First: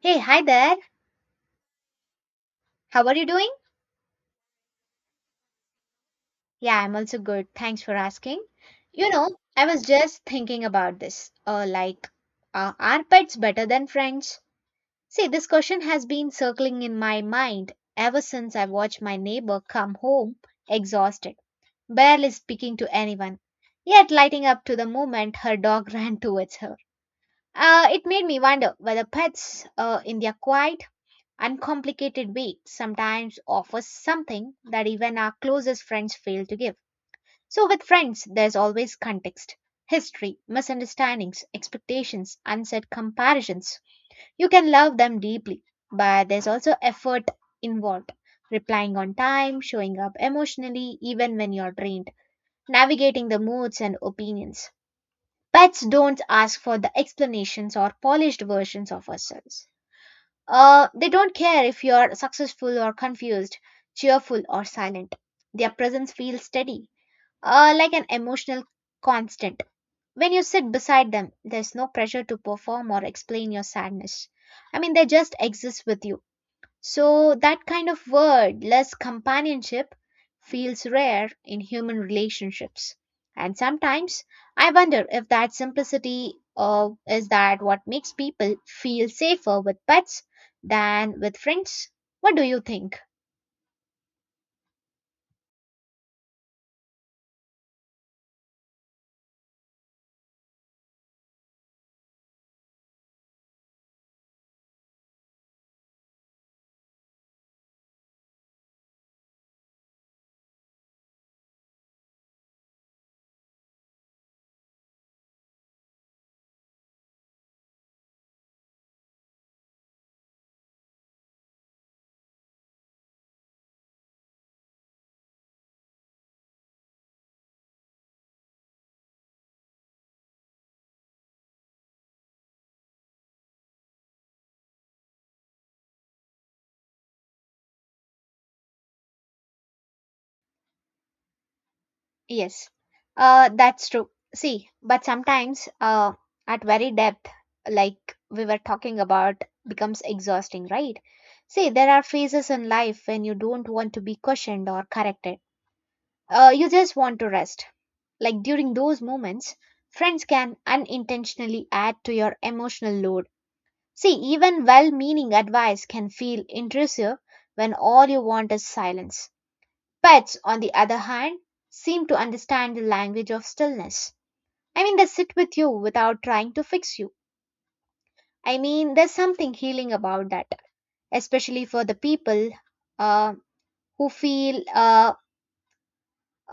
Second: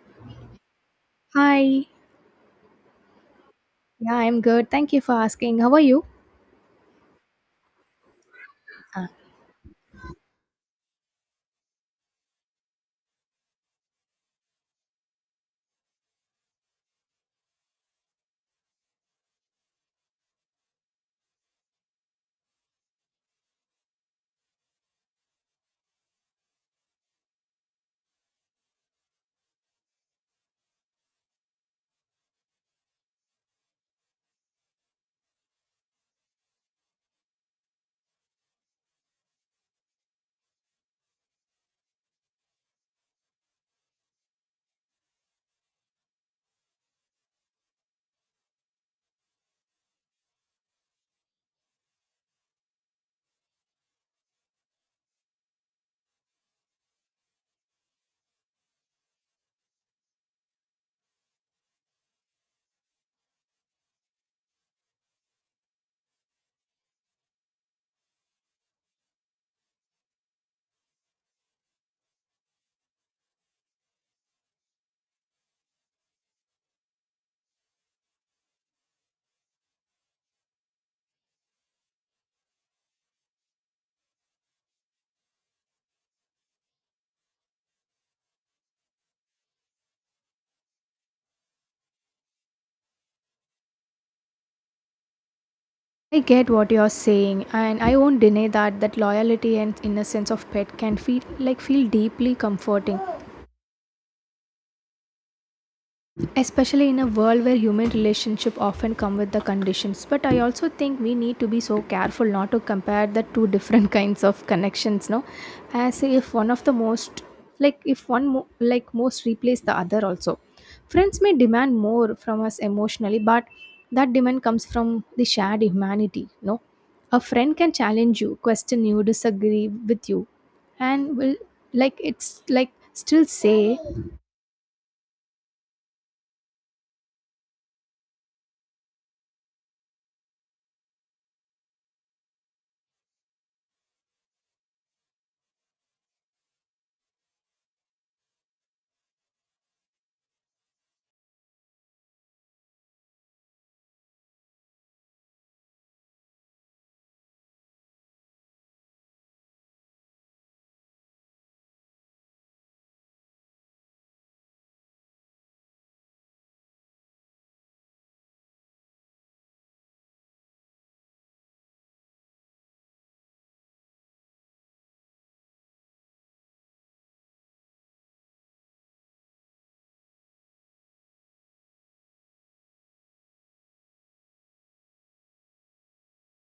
Hey, hi there. Hi. How are you doing? Yeah, I'm good. Thank you for asking. How are you? Yeah, I'm also good. Thanks for asking. Uh, You know, I was just thinking about this. Are pets better than friends? See, this question has been circling in my mind ever since I watched my neighbor come home exhausted, barely speaking to anyone, yet lighting up to the moment her dog ran towards her. It made me wonder whether pets, in their quiet, uncomplicated way sometimes offers something that even our closest friends fail to give. So, with friends, there's always context, history, misunderstandings, expectations, unsaid comparisons. You can love them deeply, but there's also effort involved. Replying on time, showing up emotionally, even when you're drained, navigating the moods and opinions. Pets don't ask for the explanations or polished versions of ourselves. They don't care if you're successful or confused, cheerful or silent. Their presence feels steady, like an emotional constant. When you sit beside them, there's no pressure to perform or explain your sadness. I mean, they just exist with you. So, that kind of wordless companionship feels rare in human relationships. And sometimes I wonder if that simplicity is that what makes people feel safer with pets than with friends. What do you think? I get what you're saying, and I won't deny that that loyalty and innocence of pet can feel feel deeply comforting, especially in a world where human relationships often come with the conditions. But I also think we need to be so careful not to compare the two different kinds of connections, no? As if one of the most, like if one mo- like most replace the other also. Friends may demand more from us emotionally, but that demand comes from the shared humanity, no? A friend can challenge you, question you, disagree with you and will, like it's like still say. Yes, that's true. See, but sometimes at very depth, like we were talking about, becomes exhausting, right? See, there are phases in life when you don't want to be questioned or corrected. You just want to rest. Like during those moments, friends can unintentionally add to your emotional load. See, even well meaning advice can feel intrusive when all you want is silence. Pets, on the other hand, seem to understand the language of stillness. I mean, they sit with you without trying to fix you. I mean, there's something healing about that, especially for the people uh, who feel uh,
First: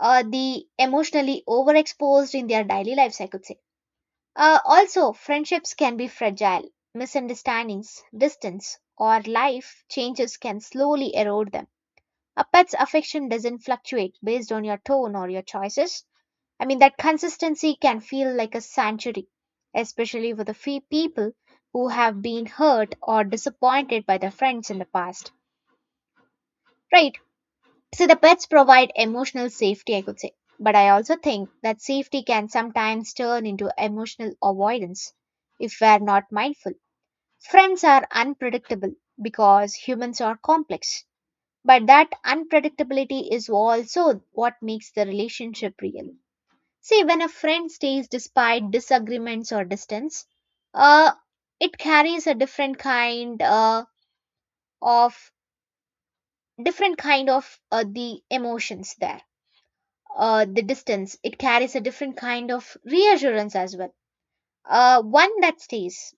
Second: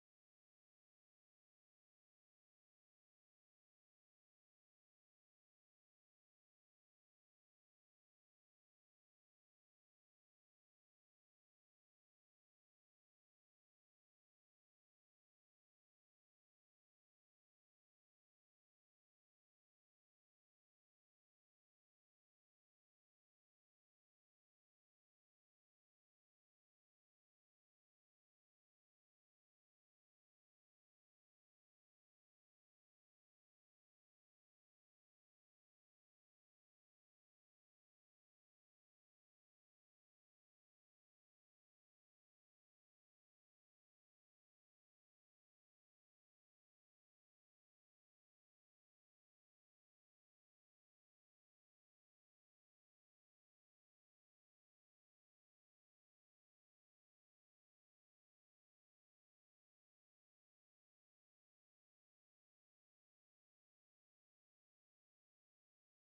uh, the emotionally overexposed in their daily lives, I could say. Also, friendships can be fragile. Misunderstandings, distance, or life changes can slowly erode them. A pet's affection doesn't fluctuate based on your tone or your choices. I mean, that consistency can feel like a sanctuary, especially for the few people who have been hurt or disappointed by their friends in the past. Right. So, the pets provide emotional safety, I could say. But I also think that safety can sometimes turn into emotional avoidance if we are not mindful. Friends are unpredictable because humans are complex, but that unpredictability is also what makes the relationship real. See, when a friend stays despite disagreements or distance, uh, it carries a different kind of different kind of the emotions there. The distance, it carries a different kind of reassurance as well. One that stays,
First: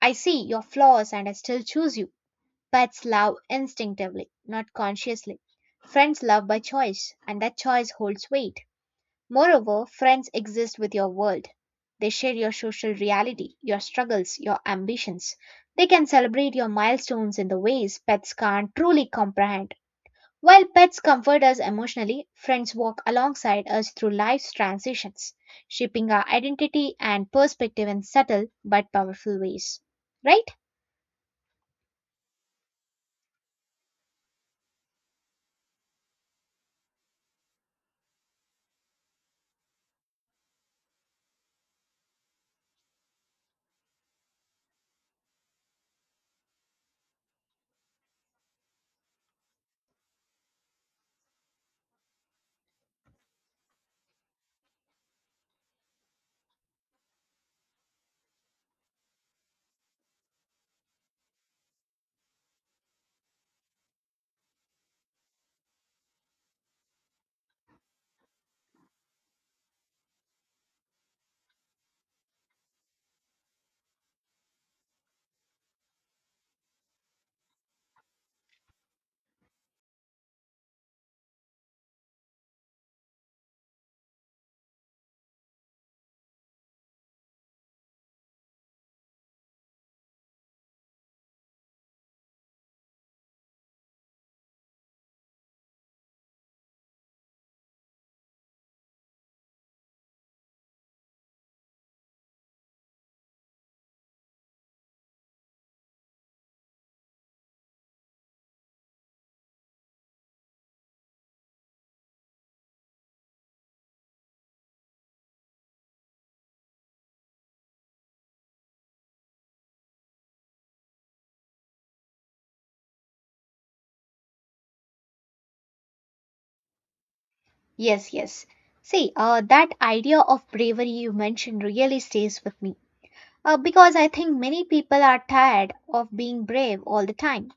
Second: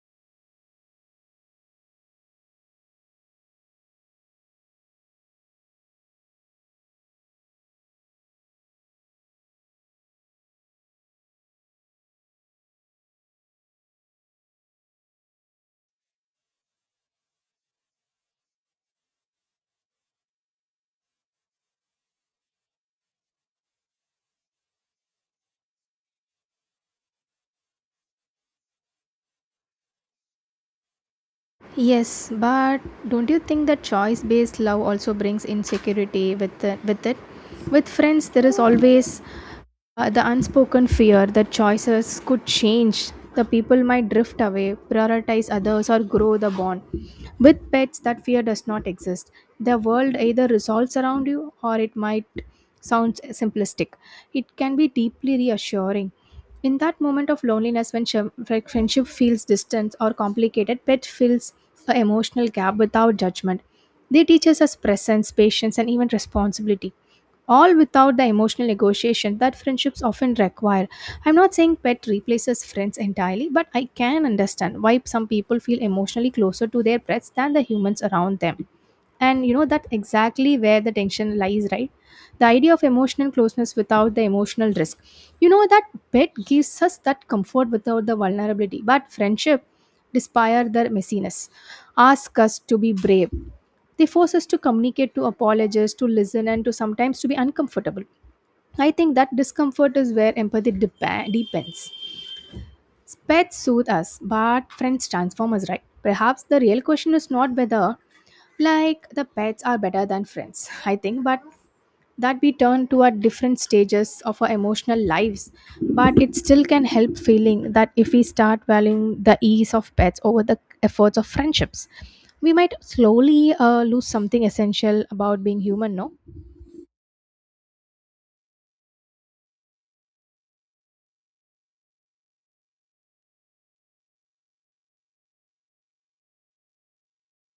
I see your flaws and I still choose you. Pets love instinctively, not consciously. Friends love by choice, and that choice holds weight. Moreover, friends exist with your world. They share your social reality, your struggles, your ambitions. They can celebrate your milestones in the ways pets can't truly comprehend. While pets comfort us emotionally, friends walk alongside us through life's transitions, shaping our identity and perspective in subtle but powerful ways. Right? Yes, but don't you think that choice based love also brings insecurity with it? With friends, there is always the unspoken fear that choices could change, the people might drift away, prioritize others, or grow the bond. With pets, that fear does not exist. The world either resolves around you or it might sound simplistic. It can be deeply reassuring. In that moment of loneliness, when friendship feels distant or complicated, pet fills an emotional gap without judgment. They teach us as presence, patience, and even responsibility, all without the emotional negotiation that friendships often require. I'm not saying pet replaces friends entirely, but I can understand why some people feel emotionally closer to their pets than the humans around them. And you know, that exactly where the tension lies, right? The idea of emotional closeness without the emotional risk. You know, that bed gives us that comfort without the vulnerability, but friendship, despite their messiness, ask us to be brave. They force us to communicate, to apologize, to listen, and to sometimes to be uncomfortable. I think that discomfort is where empathy deepens. Pets soothe us, but friends transform us, right? Perhaps the real question is not whether, like, the pets are better than friends, I think, but that we turn to at different stages of our emotional lives. But it still can help feeling that if we start valuing the ease of pets over the efforts of friendships, we might slowly lose something essential about being human, no? Yes, yes. See, that idea of bravery you mentioned really stays with me. Because I think many people are tired of being brave all the time.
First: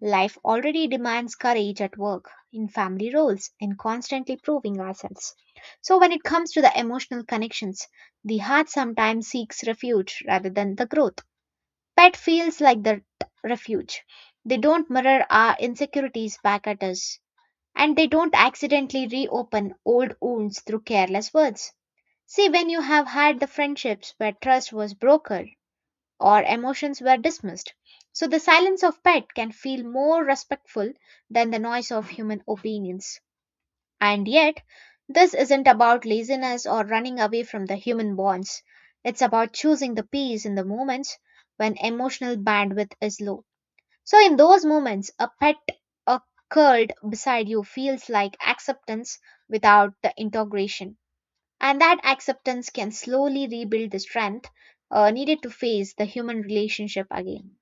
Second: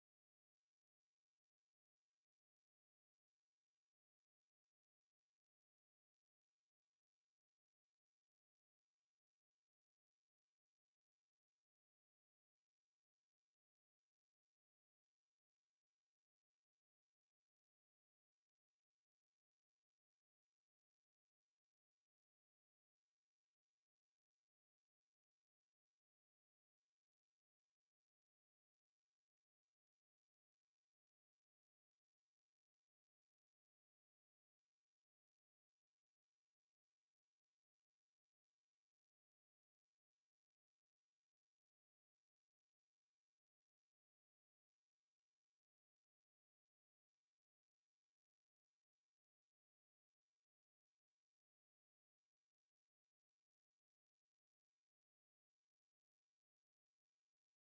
Life already demands courage at work, in family roles, and constantly proving ourselves. So, when it comes to the emotional connections, the heart sometimes seeks refuge rather than the growth. Pet feels like the refuge. They don't mirror our insecurities back at us and they don't accidentally reopen old wounds through careless words. See, when you have had the friendships where trust was brokered or emotions were dismissed, so the silence of pet can feel more respectful than the noise of human opinions. And yet, this isn't about laziness or running away from the human bonds. It's about choosing the peace in the moments when emotional bandwidth is low. So, in those moments, a pet or curled beside you feels like acceptance without the integration. And that acceptance can slowly rebuild the strength needed to face the human relationship again.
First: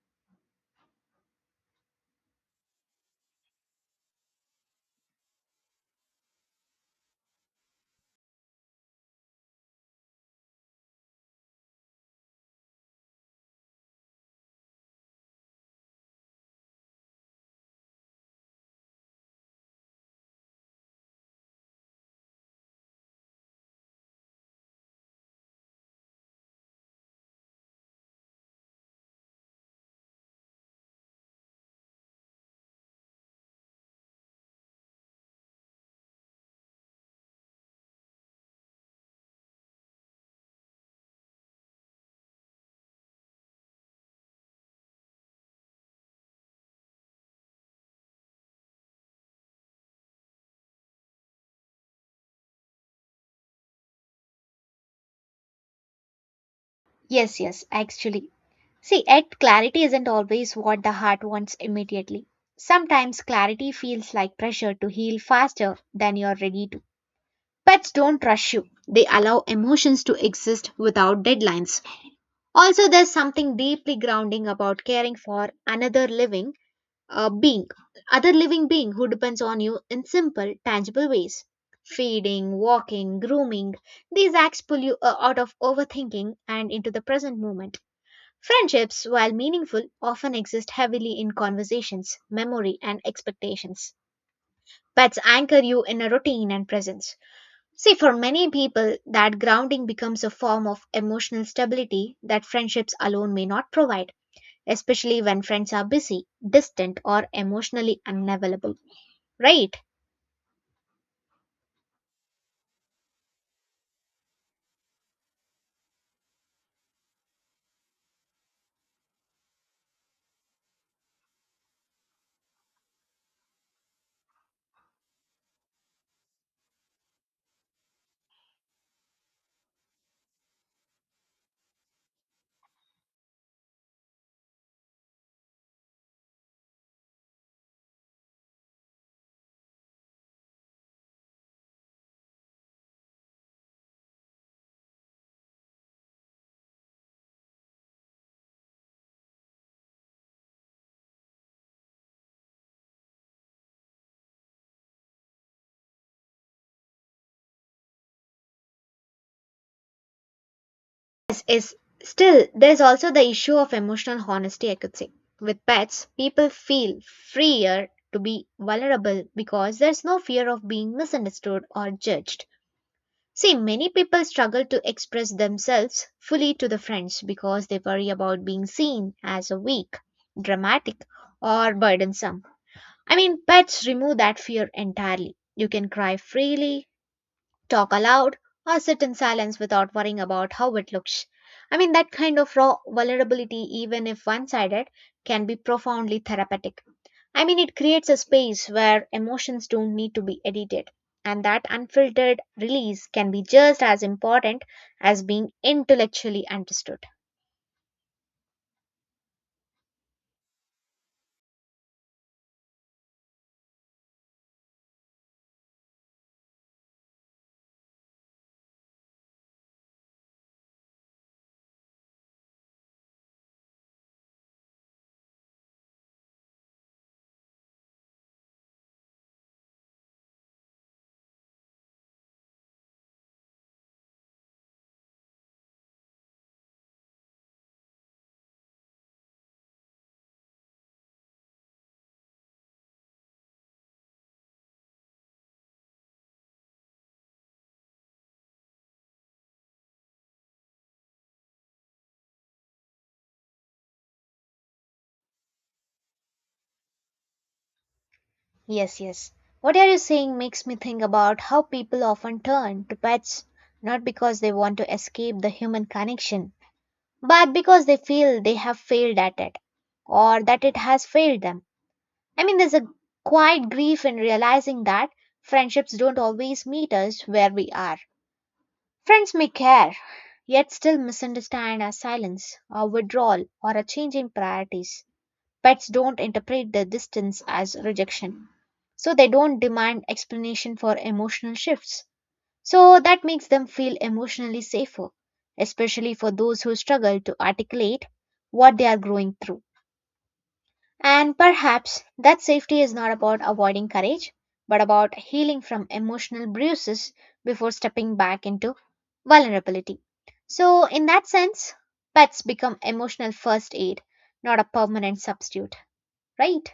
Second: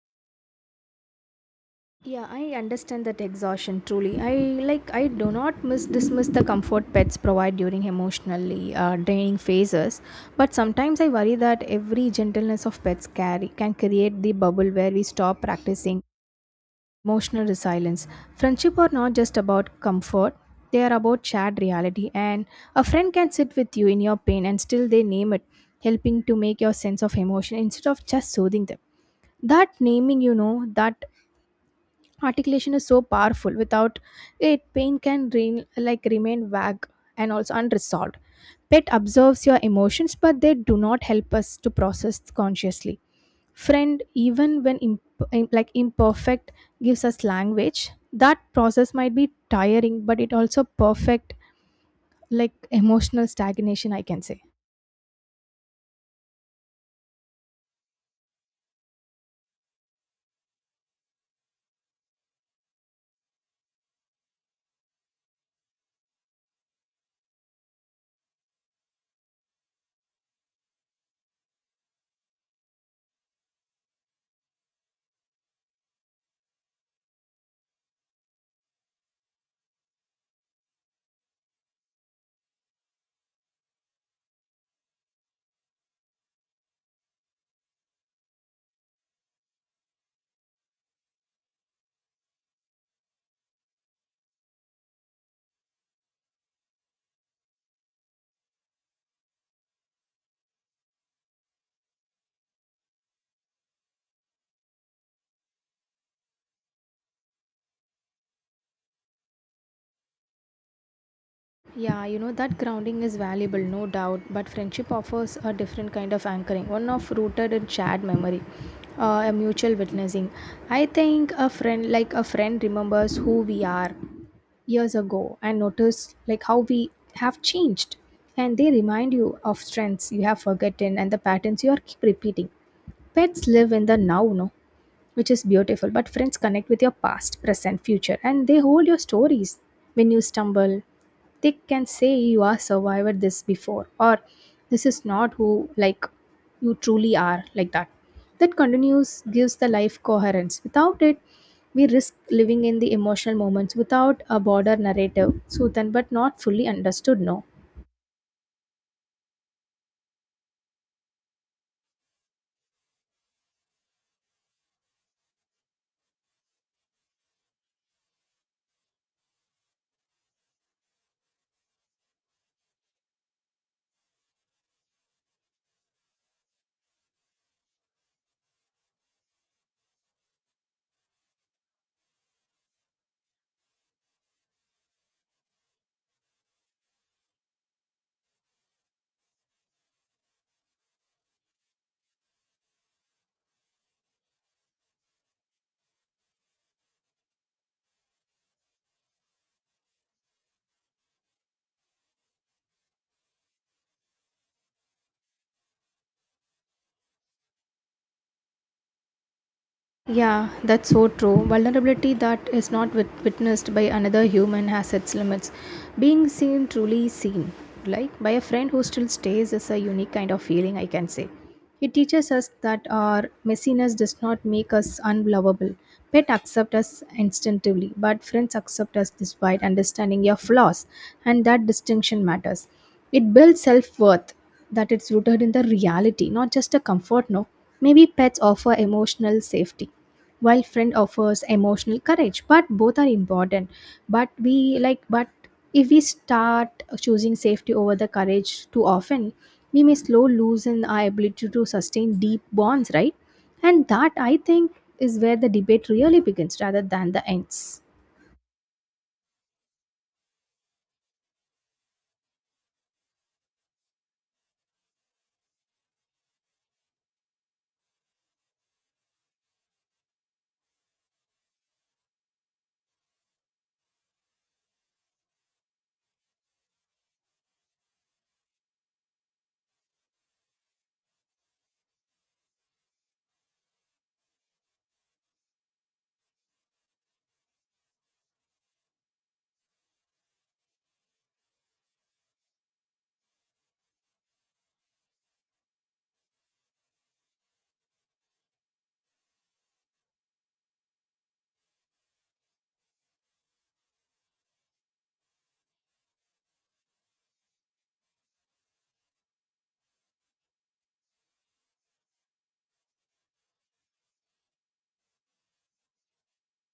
Yeah, I understand that exhaustion truly. I do not miss dismiss the comfort pets provide during emotionally draining phases. But sometimes I worry that every gentleness of pets carry can create the bubble where we stop practicing emotional resilience. Friendship are not just about comfort, they are about shared reality. And a friend can sit with you in your pain and still they name it, helping to make your sense of emotion instead of just soothing them. That naming, you know, that articulation is so powerful. Without it, pain can re like remain vague and also unresolved. Pet observes your emotions, but they do not help us to process consciously. Friend, even when imperfect, gives us language that process might be tiring, but it also perfect, like emotional stagnation, I can say. Yes, yes, actually. See, yet clarity isn't always what the heart wants immediately. Sometimes clarity feels like pressure to heal faster than you're ready to. Pets don't rush you, they allow emotions to exist without deadlines. Also, there's something deeply grounding about caring for another uh, being, living being who depends on you in simple, tangible ways. Feeding, walking, grooming, these acts pull you out of overthinking and into the present moment. Friendships, while meaningful, often exist heavily in conversations, memory, and expectations. Pets anchor you in a routine and presence. See, for many people, that grounding becomes a form of emotional stability that friendships alone may not provide, especially when friends are busy, distant, or emotionally unavailable, right? Yeah, you know that grounding is valuable, no doubt, but friendship offers a different kind of anchoring, one of rooted in shared memory, a mutual witnessing. I think a friend, like a friend, remembers who we are years ago and notice like how we have changed, and they remind you of strengths you have forgotten and the patterns you are keep repeating. Pets live in the now, no? Which is beautiful. But friends connect with your past, present, future, and they hold your stories. When you stumble, they can say you are survived this before, or this is not who, like, you truly are, like that. That continues gives the life coherence. Without it, we risk living in the emotional moments without a broader narrative, Suthan, but not fully understood. No. Yes, is still there's also the issue of emotional honesty, I could say. With pets, people feel freer to be vulnerable because there's no fear of being misunderstood or judged. See, many people struggle to express themselves fully to the friends because they worry about being seen as a weak, dramatic, or burdensome. I mean, pets remove that fear entirely. You can cry freely, talk aloud, or sit in silence without worrying about how it looks. I mean, that kind of raw vulnerability, even if one sided, can be profoundly therapeutic. I mean, it creates a space where emotions don't need to be edited, and that unfiltered release can be just as important as being intellectually understood. Yeah, that's so true. Vulnerability that is not witnessed by another human has its limits. Being seen, truly seen, like by a friend who still stays, is a unique kind of feeling, I can say. It teaches us that our messiness does not make us unlovable. Pet accept us instinctively, but friends accept us despite understanding your flaws, and that distinction matters. It builds self worth that it's rooted in the reality, not just a comfort. No, maybe pets offer emotional safety, while friend offers emotional courage. But both are important. But if we start choosing safety over the courage too often, we may slow loosen our ability to sustain deep bonds, right? And that, I think, is where the debate really begins rather than the ends. Yes, yes. What are you saying makes me think about how people often turn to pets not because they want to escape the human connection, but because they feel they have failed at it or that it has failed them. I mean, there's a quiet grief in realizing that friendships don't always meet us where we are. Friends may care, yet still misunderstand our silence, our withdrawal, or a change in priorities. Pets don't interpret the distance as rejection, so they don't demand explanation for emotional shifts. So that makes them feel emotionally safer, especially for those who struggle to articulate what they are growing through. And perhaps that safety is not about avoiding courage, but about healing from emotional bruises before stepping back into vulnerability. So, in that sense, pets become emotional first aid, not a permanent substitute, right?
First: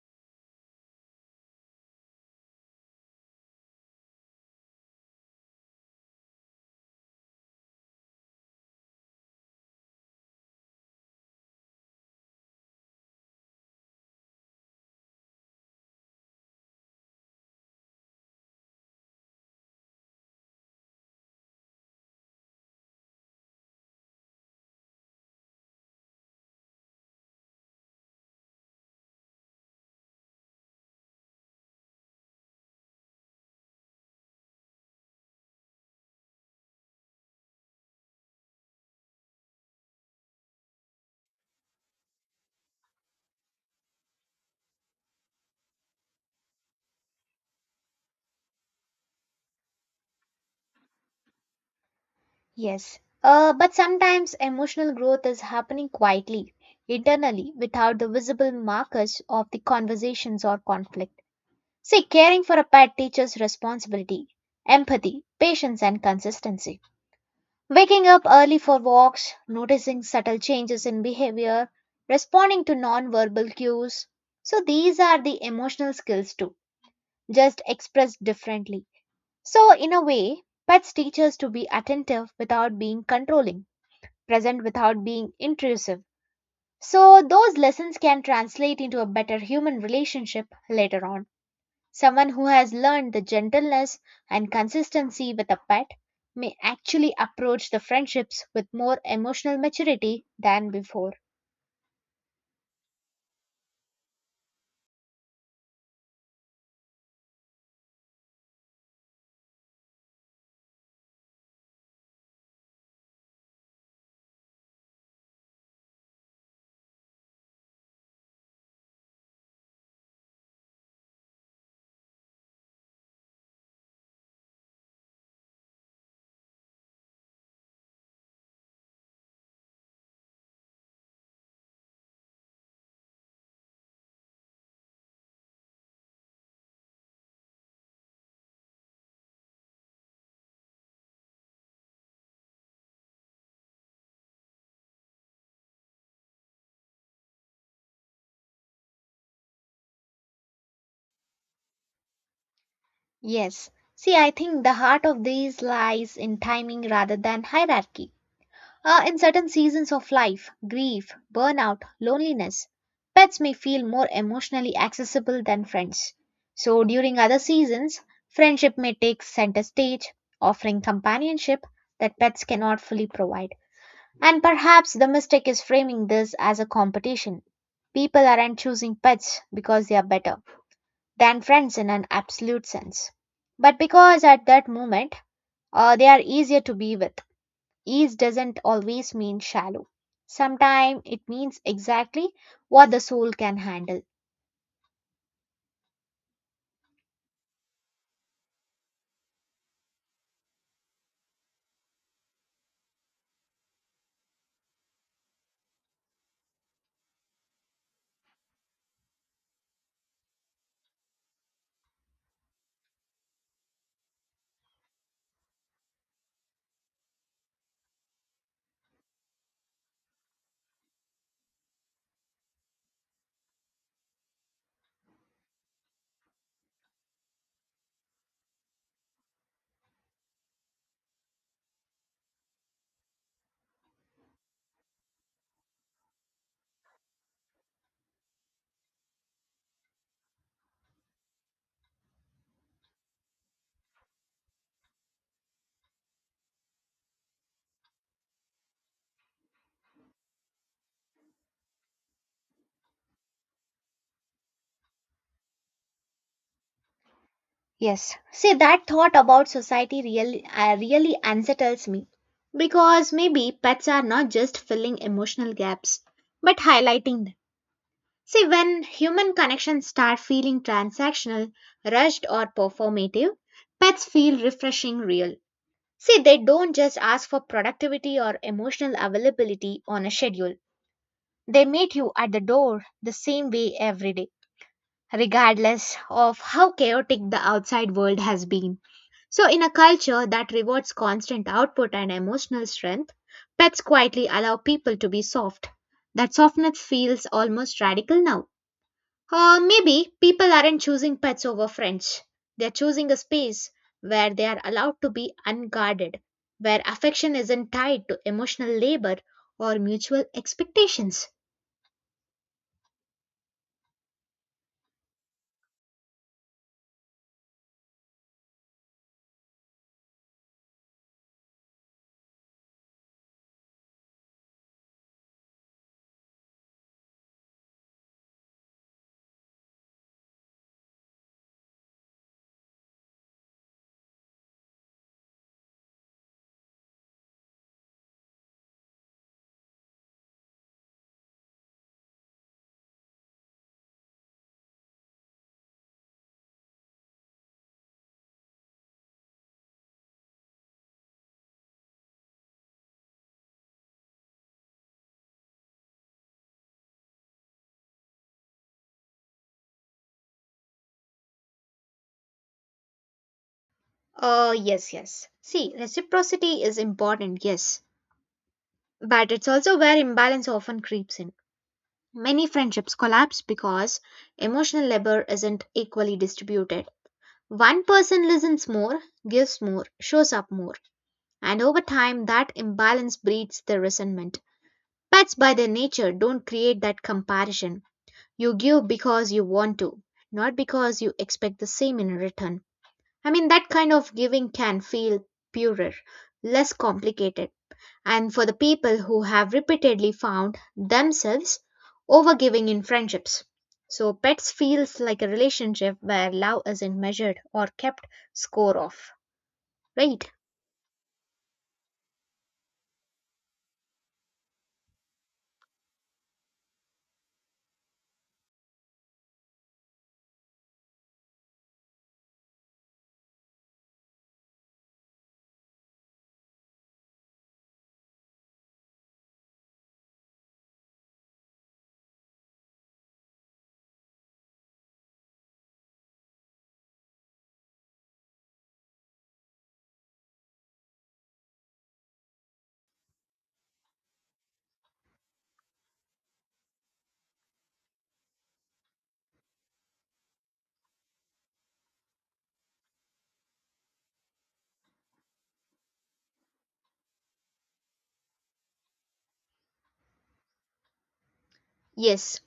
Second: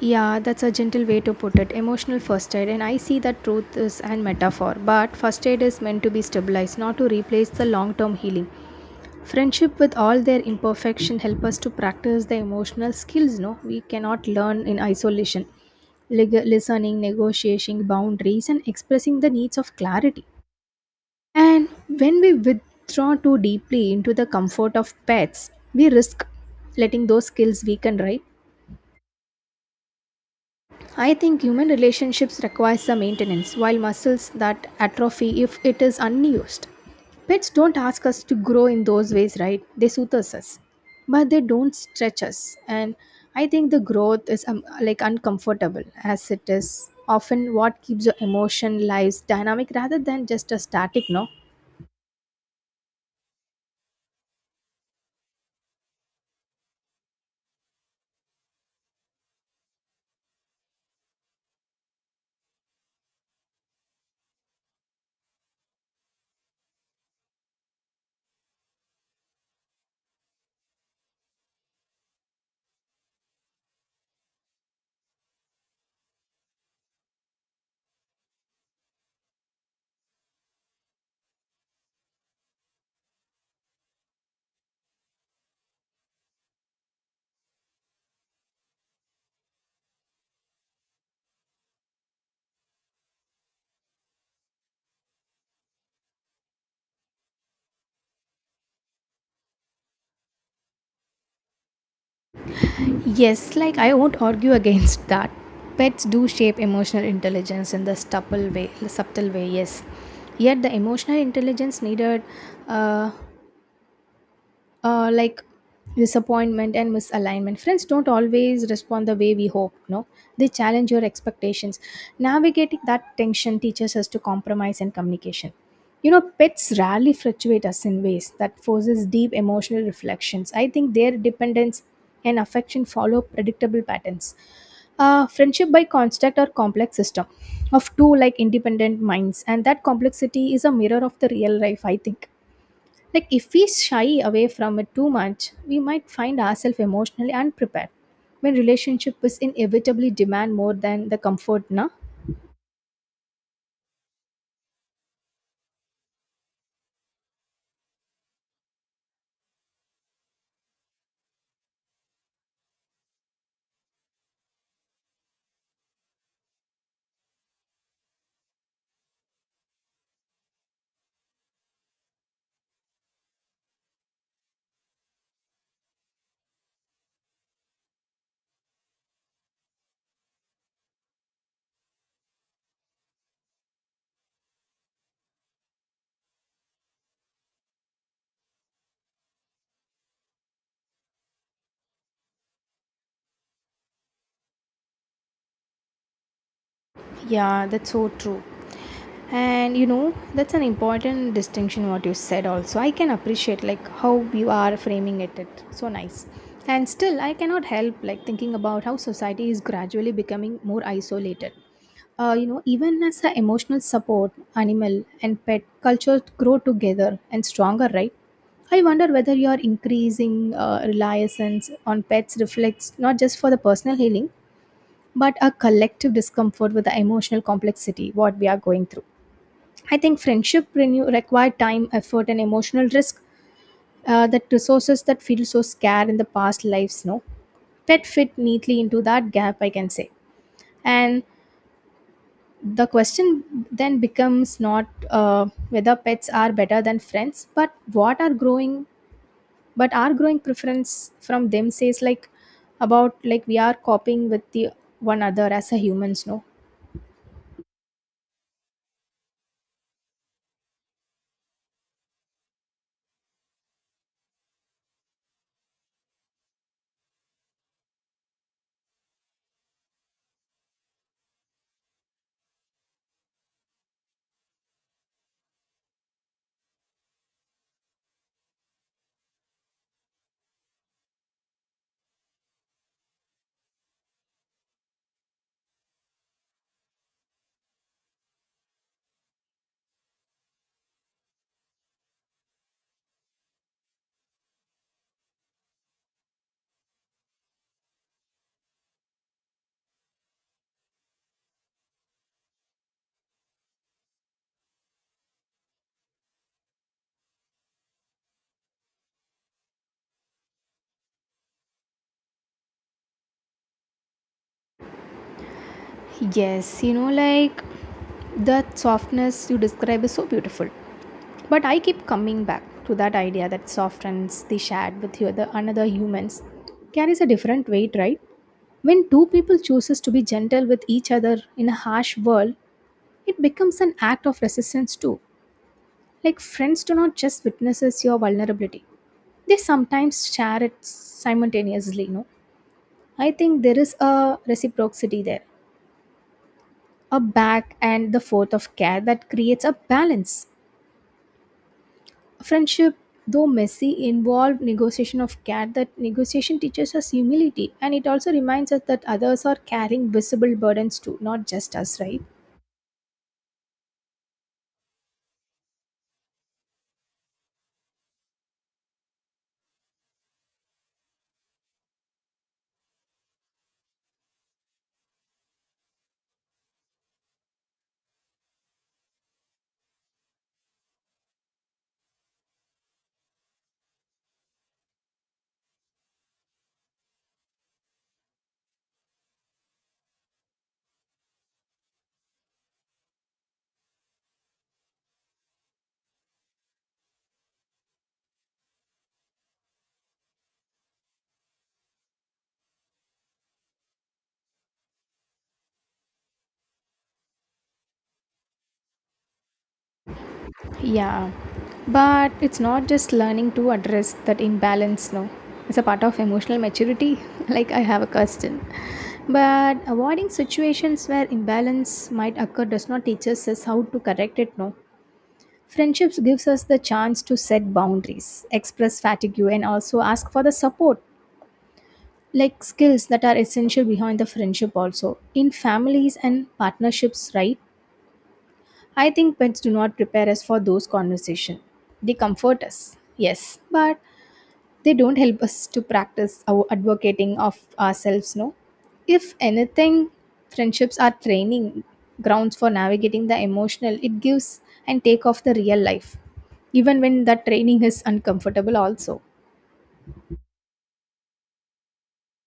Yeah, that's a gentle way to put it. Emotional first aid, and I see that truth is an metaphor, but first aid is meant to be stabilized, not to replace the long term healing. Friendship with all their imperfection help us to practice the emotional skills no we cannot learn in isolation. Listening, negotiating boundaries, and expressing the needs of clarity. And when we withdraw too deeply into the comfort of pets, we risk letting those skills weaken, right? I think human relationships require some maintenance, while muscles that atrophy if it is unused. Pets don't ask us to grow in those ways, right? They soothe us, but they don't stretch us. And I think the growth is like uncomfortable, as it is often what keeps your emotion lives dynamic rather than just a static, no? Yes, but sometimes emotional growth is happening quietly, internally, without the visible markers of the conversations or conflict. See, caring for a pet teaches responsibility, empathy, patience, and consistency. Waking up early for walks, noticing subtle changes in behavior, responding to non-verbal cues. So, these are the emotional skills too, just expressed differently. So, in a way, pets teach us to be attentive without being controlling, present without being intrusive. So, those lessons can translate into a better human relationship later on. Someone who has learned the gentleness and consistency with a pet may actually approach the friendships with more emotional maturity than before. Yes, like I won't argue against that. Pets do shape emotional intelligence in the subtle way. Subtle way, yes. Yet the emotional intelligence needed, uh, uh, like disappointment and misalignment. Friends don't always respond the way we hope, no? They challenge your expectations. Navigating that tension teaches us to compromise and communication. You know, pets rarely fluctuate us in ways that forces deep emotional reflections. I think their dependence and affection follow predictable patterns. Friendship by construct or complex system of two like independent minds, and that complexity is a mirror of the real life, I think. Like, if we shy away from it too much, we might find ourselves emotionally unprepared when relationship is inevitably demand more than the comfort, na? Yes. See, I think the heart of these lies in timing rather than hierarchy. In certain seasons of life, grief, burnout, loneliness, pets may feel more emotionally accessible than friends. So, during other seasons, friendship may take center stage, offering companionship that pets cannot fully provide. And perhaps the mistake is framing this as a competition. People aren't choosing pets because they are better than friends in an absolute sense, but because at that moment they are easier to be with. Ease doesn't always mean shallow. Sometimes it means exactly what the soul can handle. Yeah, that's so true. And you know, that's an important distinction what you said also. I can appreciate like how you are framing it. It so nice. And still I cannot help like thinking about how society is gradually becoming more isolated, you know, even as an emotional support, animal and pet cultures grow together and stronger, right? I wonder whether your increasing reliance on pets reflects not just for the personal healing, but a collective discomfort with the emotional complexity what we are going through. I think friendship renew require time, effort, and emotional risk. That resources that feel so scarce in the past lives, no, pet fit neatly into that gap, I can say. And the question then becomes not, whether pets are better than friends, but what are growing, but our growing preference from them says like about like we are coping with the one another as a humans, no? Yes. See, that thought about society really, really unsettles me. Because maybe pets are not just filling emotional gaps, but highlighting them. See, when human connections start feeling transactional, rushed, or performative, pets feel refreshing real. See, they don't just ask for productivity or emotional availability on a schedule. They meet you at the door the same way every day, regardless of how chaotic the outside world has been. So, in a culture that rewards constant output and emotional strength, pets quietly allow people to be soft. That softness feels almost radical now. Or maybe people aren't choosing pets over friends. They're choosing a space where they are allowed to be unguarded, where affection isn't tied to emotional labor or mutual expectations. Yes, you know, like, that softness you describe is so beautiful, but I keep coming back to that idea that softness they shared with the other another humans carries a different weight, right? When two people chooses to be gentle with each other in a harsh world, it becomes an act of resistance too. Like friends do not just witnesses your vulnerability. They sometimes share it simultaneously, you know. I think there is a reciprocity there. A back and the forth of care that creates a balance. Friendship, though messy, involve negotiation of care. That negotiation teaches us humility and it also reminds us that others are carrying visible burdens too, not just us, right? Yes, yes. See, reciprocity is important, yes, but it's also where imbalance often creeps in. Many friendships collapse because emotional labor isn't equally distributed. One person listens more, gives more, shows up more, and over time that imbalance breeds the resentment. Pets, by their nature, don't create that comparison. You give because you want to, not because you expect the same in return. I mean, that kind of giving can feel purer, less complicated. And for the people who have repeatedly found themselves overgiving in friendships. So, pets feels like a relationship where love isn't measured or kept score of, right? Yeah, but it's not just learning to address that imbalance, no. It's a part of emotional maturity. Like, I have a question. But avoiding situations where imbalance might occur does not teach us as how to correct it, no. Friendships gives us the chance to set boundaries, express fatigue, and also ask for the support, like skills that are essential behind the friendship also. In families and partnerships, right? I think pets do not prepare us for those conversations. They comfort us, yes, but they don't help us to practice our advocating of ourselves, no? If anything, friendships are training grounds for navigating the emotional, it gives and take of the real life, even when that training is uncomfortable, also. Yes.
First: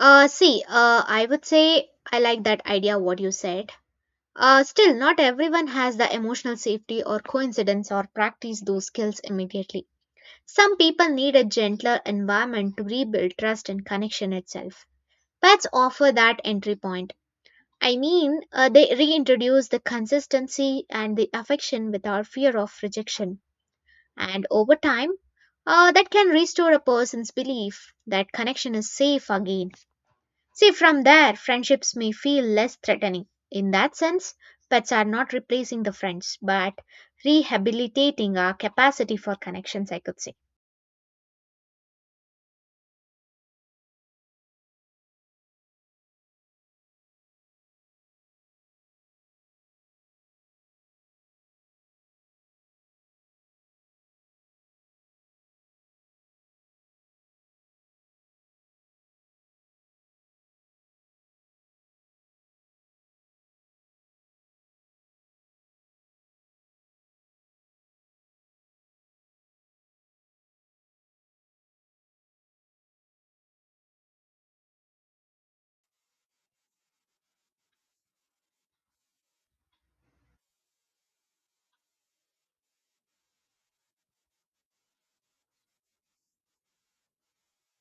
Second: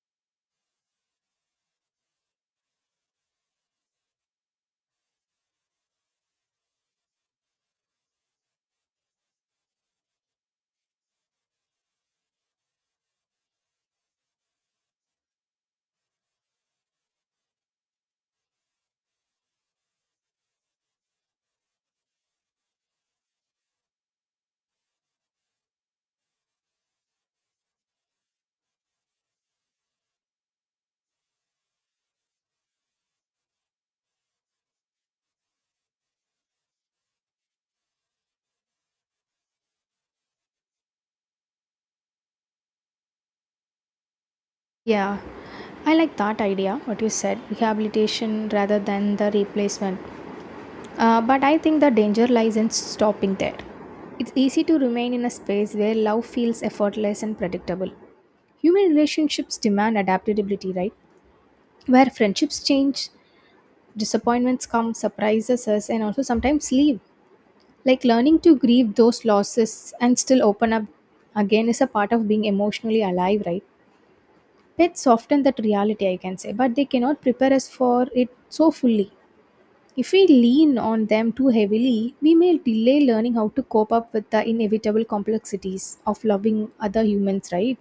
I would say I like that idea what you said. Still, not everyone has the emotional safety or coincidence or practice those skills immediately. Some people need a gentler environment to rebuild trust and connection itself. Pets offer that entry point. They reintroduce the consistency and the affection without fear of rejection. And over time, that can restore a person's belief that connection is safe again. See, from there, friendships may feel less threatening. In that sense, pets are not replacing the friends, but rehabilitating our capacity for connections, I could say. Yeah, I like that idea, what you said rehabilitation rather than the replacement. But I think the danger lies in stopping there. It's easy to remain in a space where love feels effortless and predictable. Human relationships demand adaptability, right? Where friendships change, disappointments come, surprises us, and also sometimes leave. Like learning to grieve those losses and still open up again is a part of being emotionally alive, right? Pets soften that reality, I can say, but they cannot prepare us for it so fully. If we lean on them too heavily, we may delay learning how to cope up with the inevitable complexities of loving other humans, right?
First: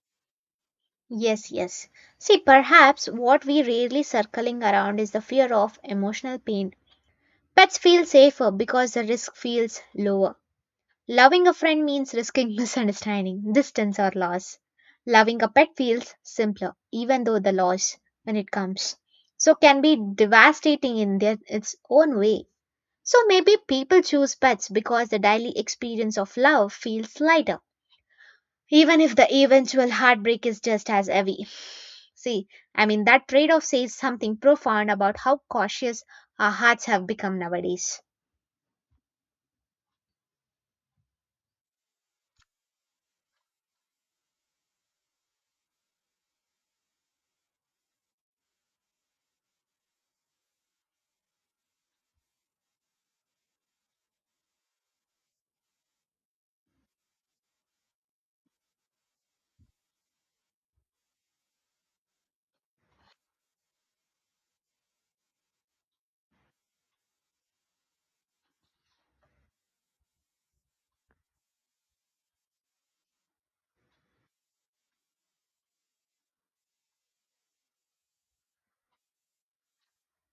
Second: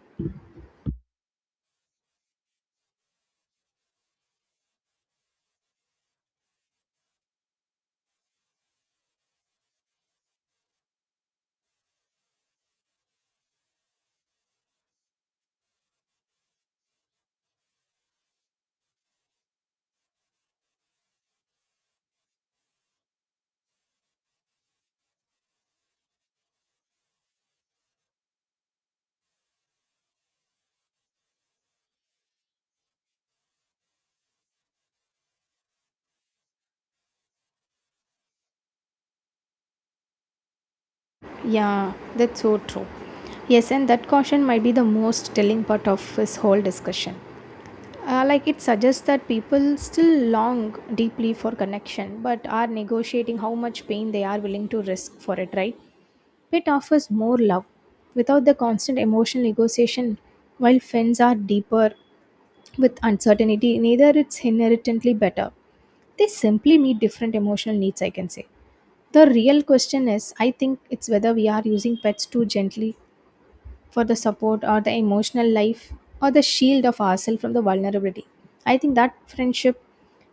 Yes, yes. See, perhaps what we rarely circling around is the fear of emotional pain. Pets feel safer because the risk feels lower. Loving a friend means risking misunderstanding, distance, or loss. Loving a pet feels simpler, even though the loss, when it comes, so can be devastating in their, its own way. So maybe people choose pets because the daily experience of love feels lighter, even if the eventual heartbreak is just as heavy. See, that trade off says something profound about how cautious our hearts have become nowadays. Yeah, that's so true. Yes, and that caution might be the most telling part of this whole discussion. Like it suggests that people still long deeply for connection, but are negotiating how much pain they are willing to risk for it, right? It offers more love without the constant emotional negotiation, while friends are deeper with uncertainty, neither it's inherently better. They simply meet different emotional needs, I can say. The real question is, I think it's whether we are using pets too gently for the support or the emotional life or the shield of ourselves from the vulnerability. I think that friendship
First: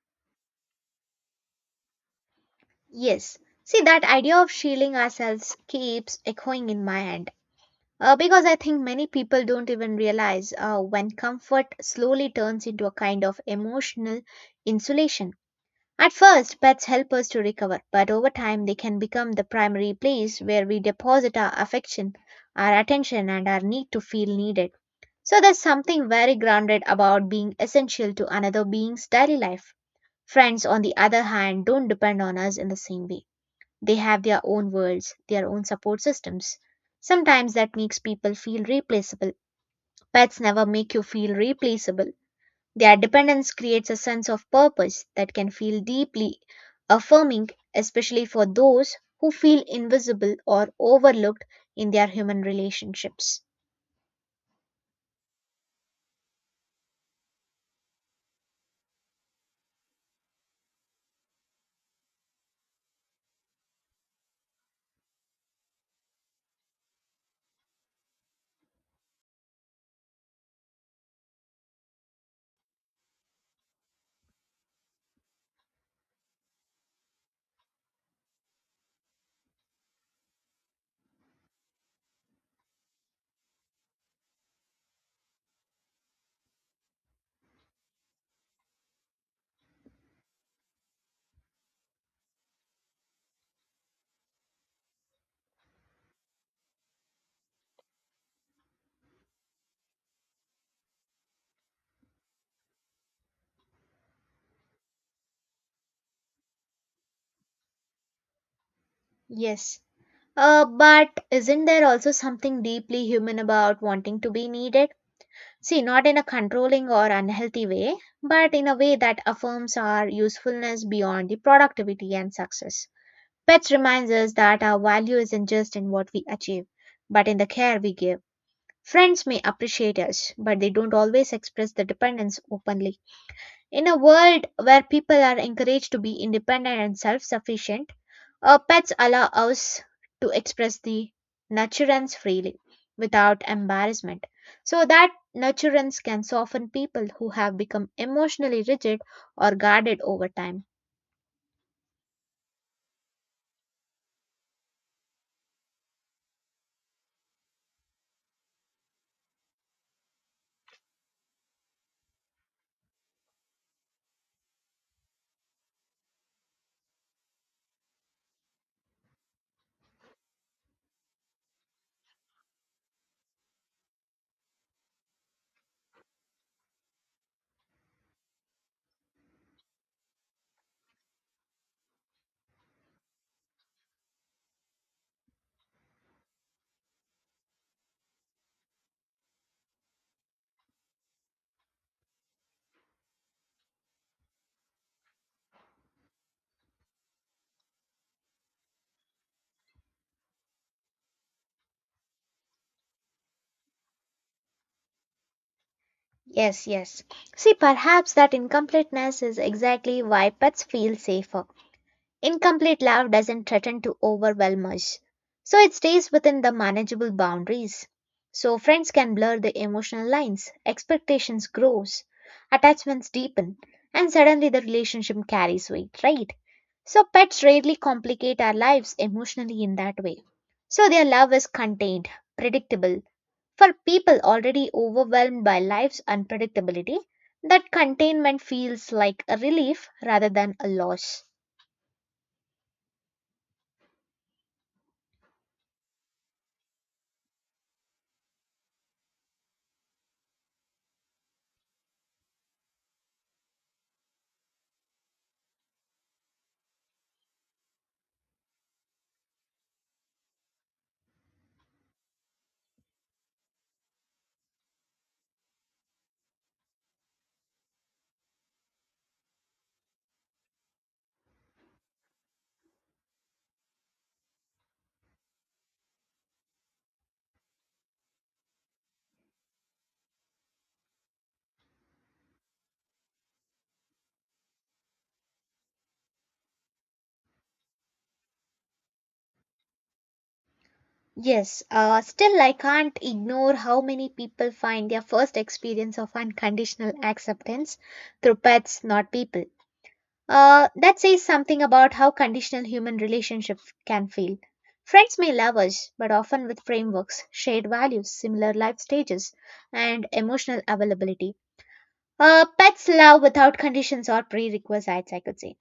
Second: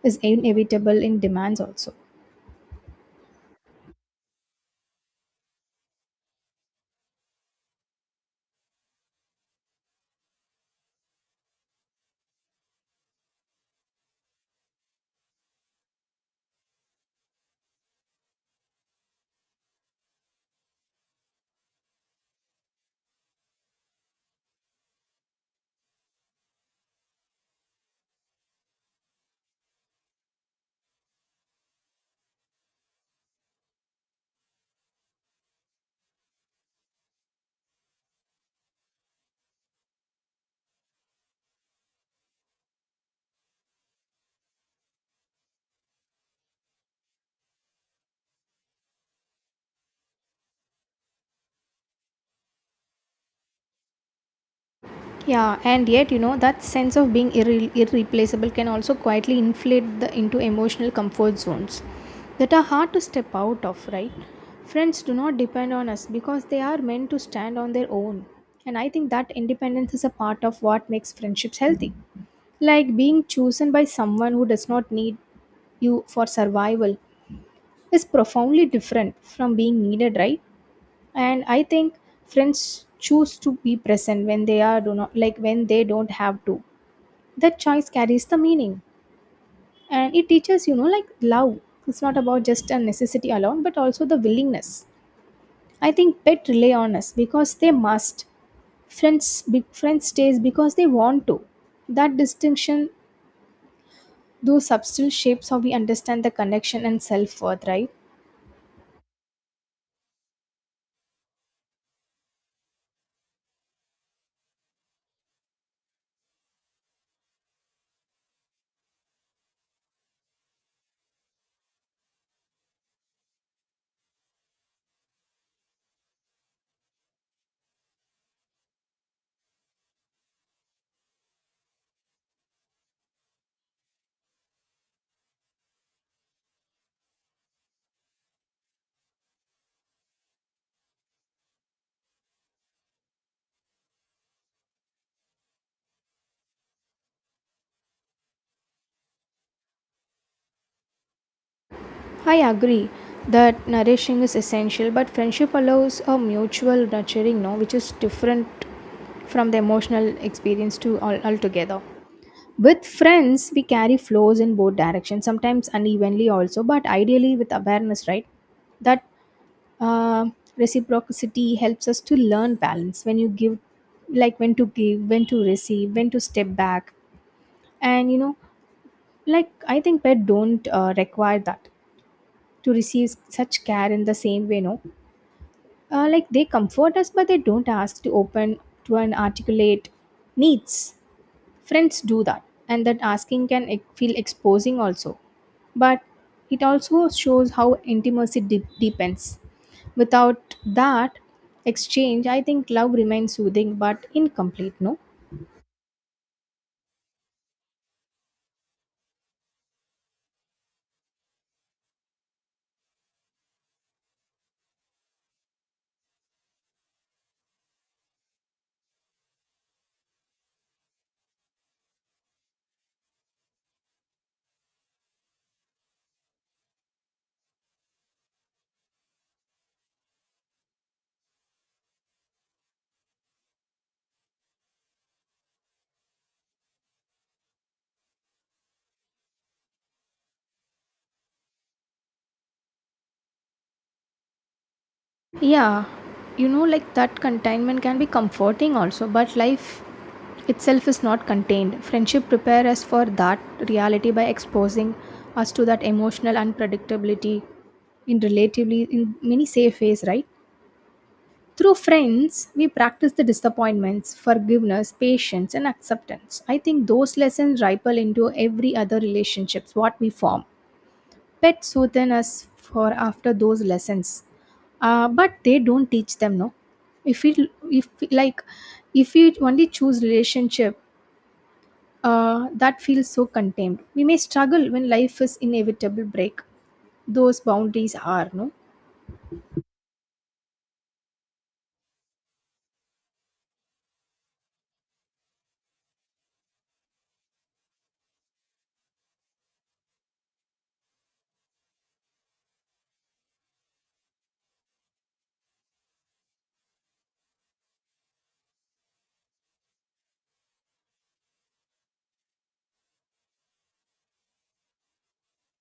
is inevitable in demands also. Yes, see, that idea of shielding ourselves keeps echoing in my head. Because I think many people don't even realize when comfort slowly turns into a kind of emotional insulation. At first, pets help us to recover, but over time, they can become the primary place where we deposit our affection, our attention, and our need to feel needed. So there's something very grounded about being essential to another being's daily life. Friends, on the other hand, don't depend on us in the same way. They have their own worlds, their own support systems. Sometimes that makes people feel replaceable. Pets never make you feel replaceable. Their dependence creates a sense of purpose that can feel deeply affirming, especially for those who feel invisible or overlooked in their human relationships. Yeah, and yet, you know, that sense of being irreplaceable can also quietly inflate the into emotional comfort zones that are hard to step out of, right? Friends do not depend on us because they are meant to stand on their own. And I think that independence is a part of what makes friendships healthy. Like being chosen by someone who does not need you for survival is profoundly different from being needed, right? And I think friends choose to be present when they are do not like when they don't have to, that choice carries the meaning, and it teaches, you know, like love, it's not about just a necessity alone but also the willingness. I think pet rely on us because they must. Friends big friends stays because they want to. That distinction, though subtle, shapes how we understand the connection and self-worth, right? Yes, but isn't there also something deeply human about wanting to be needed? See, not in a controlling or unhealthy way, but in a way that affirms our usefulness beyond the productivity and success. Pets reminds us that our value isn't just in what we achieve, but in the care we give. Friends may appreciate us, but they don't always express the dependence openly. In a world where people are encouraged to be independent and self sufficient, pets allow us to express the nurturance freely without embarrassment. So that nurturance can soften people who have become emotionally rigid or guarded over time. I agree that nourishing is essential, but friendship allows a mutual nurturing, no, which is different from the emotional experience to all altogether. With friends, we carry flows in both directions, sometimes unevenly also, but ideally with awareness, right? That uh, reciprocity helps us to learn balance when you give, like when to give, when to receive, when to step back. And you know, like I think pet don't require that to receive such care in the same way, no? Like they comfort us, but they don't ask to open to an articulate needs. Friends do that, and that asking can feel exposing also. But it also shows how intimacy deepens. Without that exchange, I think love remains soothing but incomplete, no? Yes, yes. See, perhaps that incompleteness is exactly why pets feel safer. Incomplete love doesn't threaten to overwhelm us, so it stays within the manageable boundaries. So friends can blur the emotional lines, expectations grows, attachments deepen, and suddenly the relationship carries weight, right? So pets rarely complicate our lives emotionally in that way. So their love is contained, predictable. For people already overwhelmed by life's unpredictability, that containment feels like a relief rather than a loss. Yeah, you know, like that containment can be comforting also, but life itself is not contained. Friendship prepare us for that reality by exposing us to that emotional unpredictability in relatively in many safe ways, right? Through friends, we practice the disappointments, forgiveness, patience, and acceptance. I think those lessons ripple into every other relationships what we form. Pets soothe us for after those lessons, but they don't teach them. No, if we- like if we only choose relationship that feels so contained, we may struggle when life is inevitable break. Those boundaries are no. Yes, still, I can't ignore how many people find their first experience of unconditional acceptance through pets, not people. That says something about how conditional human relationships can feel. Friends may love us, but often with frameworks, shared values, similar life stages, and emotional availability. Pets love without conditions or prerequisites, I could say.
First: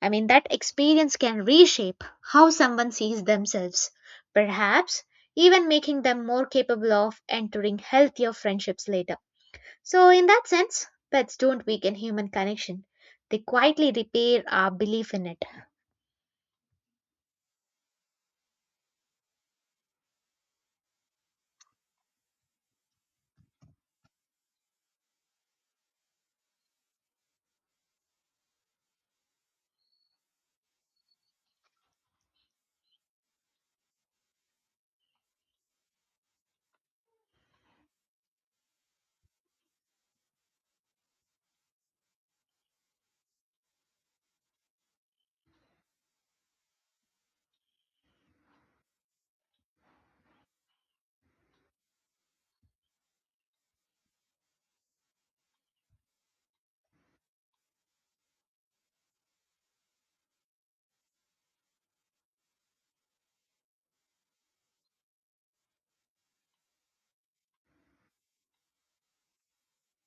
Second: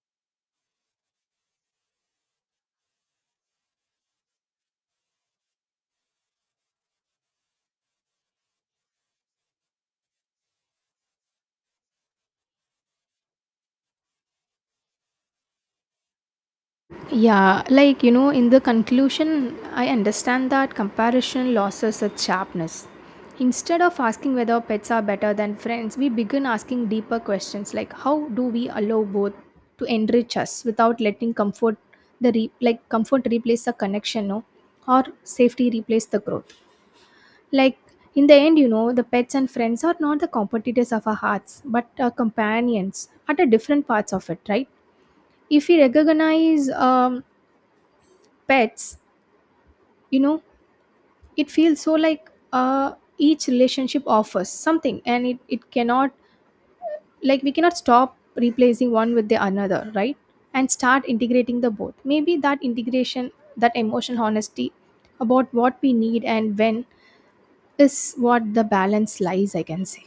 I mean, that experience can reshape how someone sees themselves, perhaps even making them more capable of entering healthier friendships later. So, in that sense, pets don't weaken human connection, they quietly repair our belief in it. Yeah, like you know, in the conclusion, I understand that comparison loses its sharpness. Instead of asking whether pets are better than friends, we begin asking deeper questions like how do we allow both to enrich us without letting comfort the re- like comfort replace the connection, no, or safety replace the growth. Like in the end, you know, the pets and friends are not the competitors of our hearts, but our companions at a different parts of it, right? If we recognize pets, you know, it feels so like each relationship offers something, and it cannot, like we cannot stop replacing one with the another, right, and start integrating the both. Maybe that integration, that emotional honesty about what we need and when is what the balance lies, I can say.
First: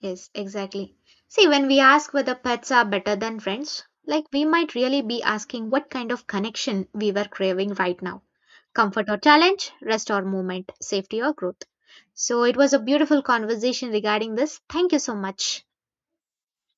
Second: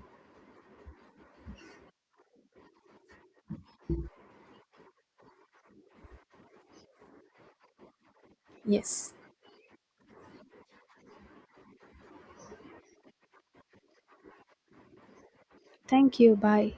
Yes, exactly. See, when we ask whether pets are better than friends, like we might really be asking what kind of connection we were craving right now: comfort Yes, or challenge, rest or movement, safety or growth. So, it was a beautiful conversation regarding this. Thank you so much. thank you, bye.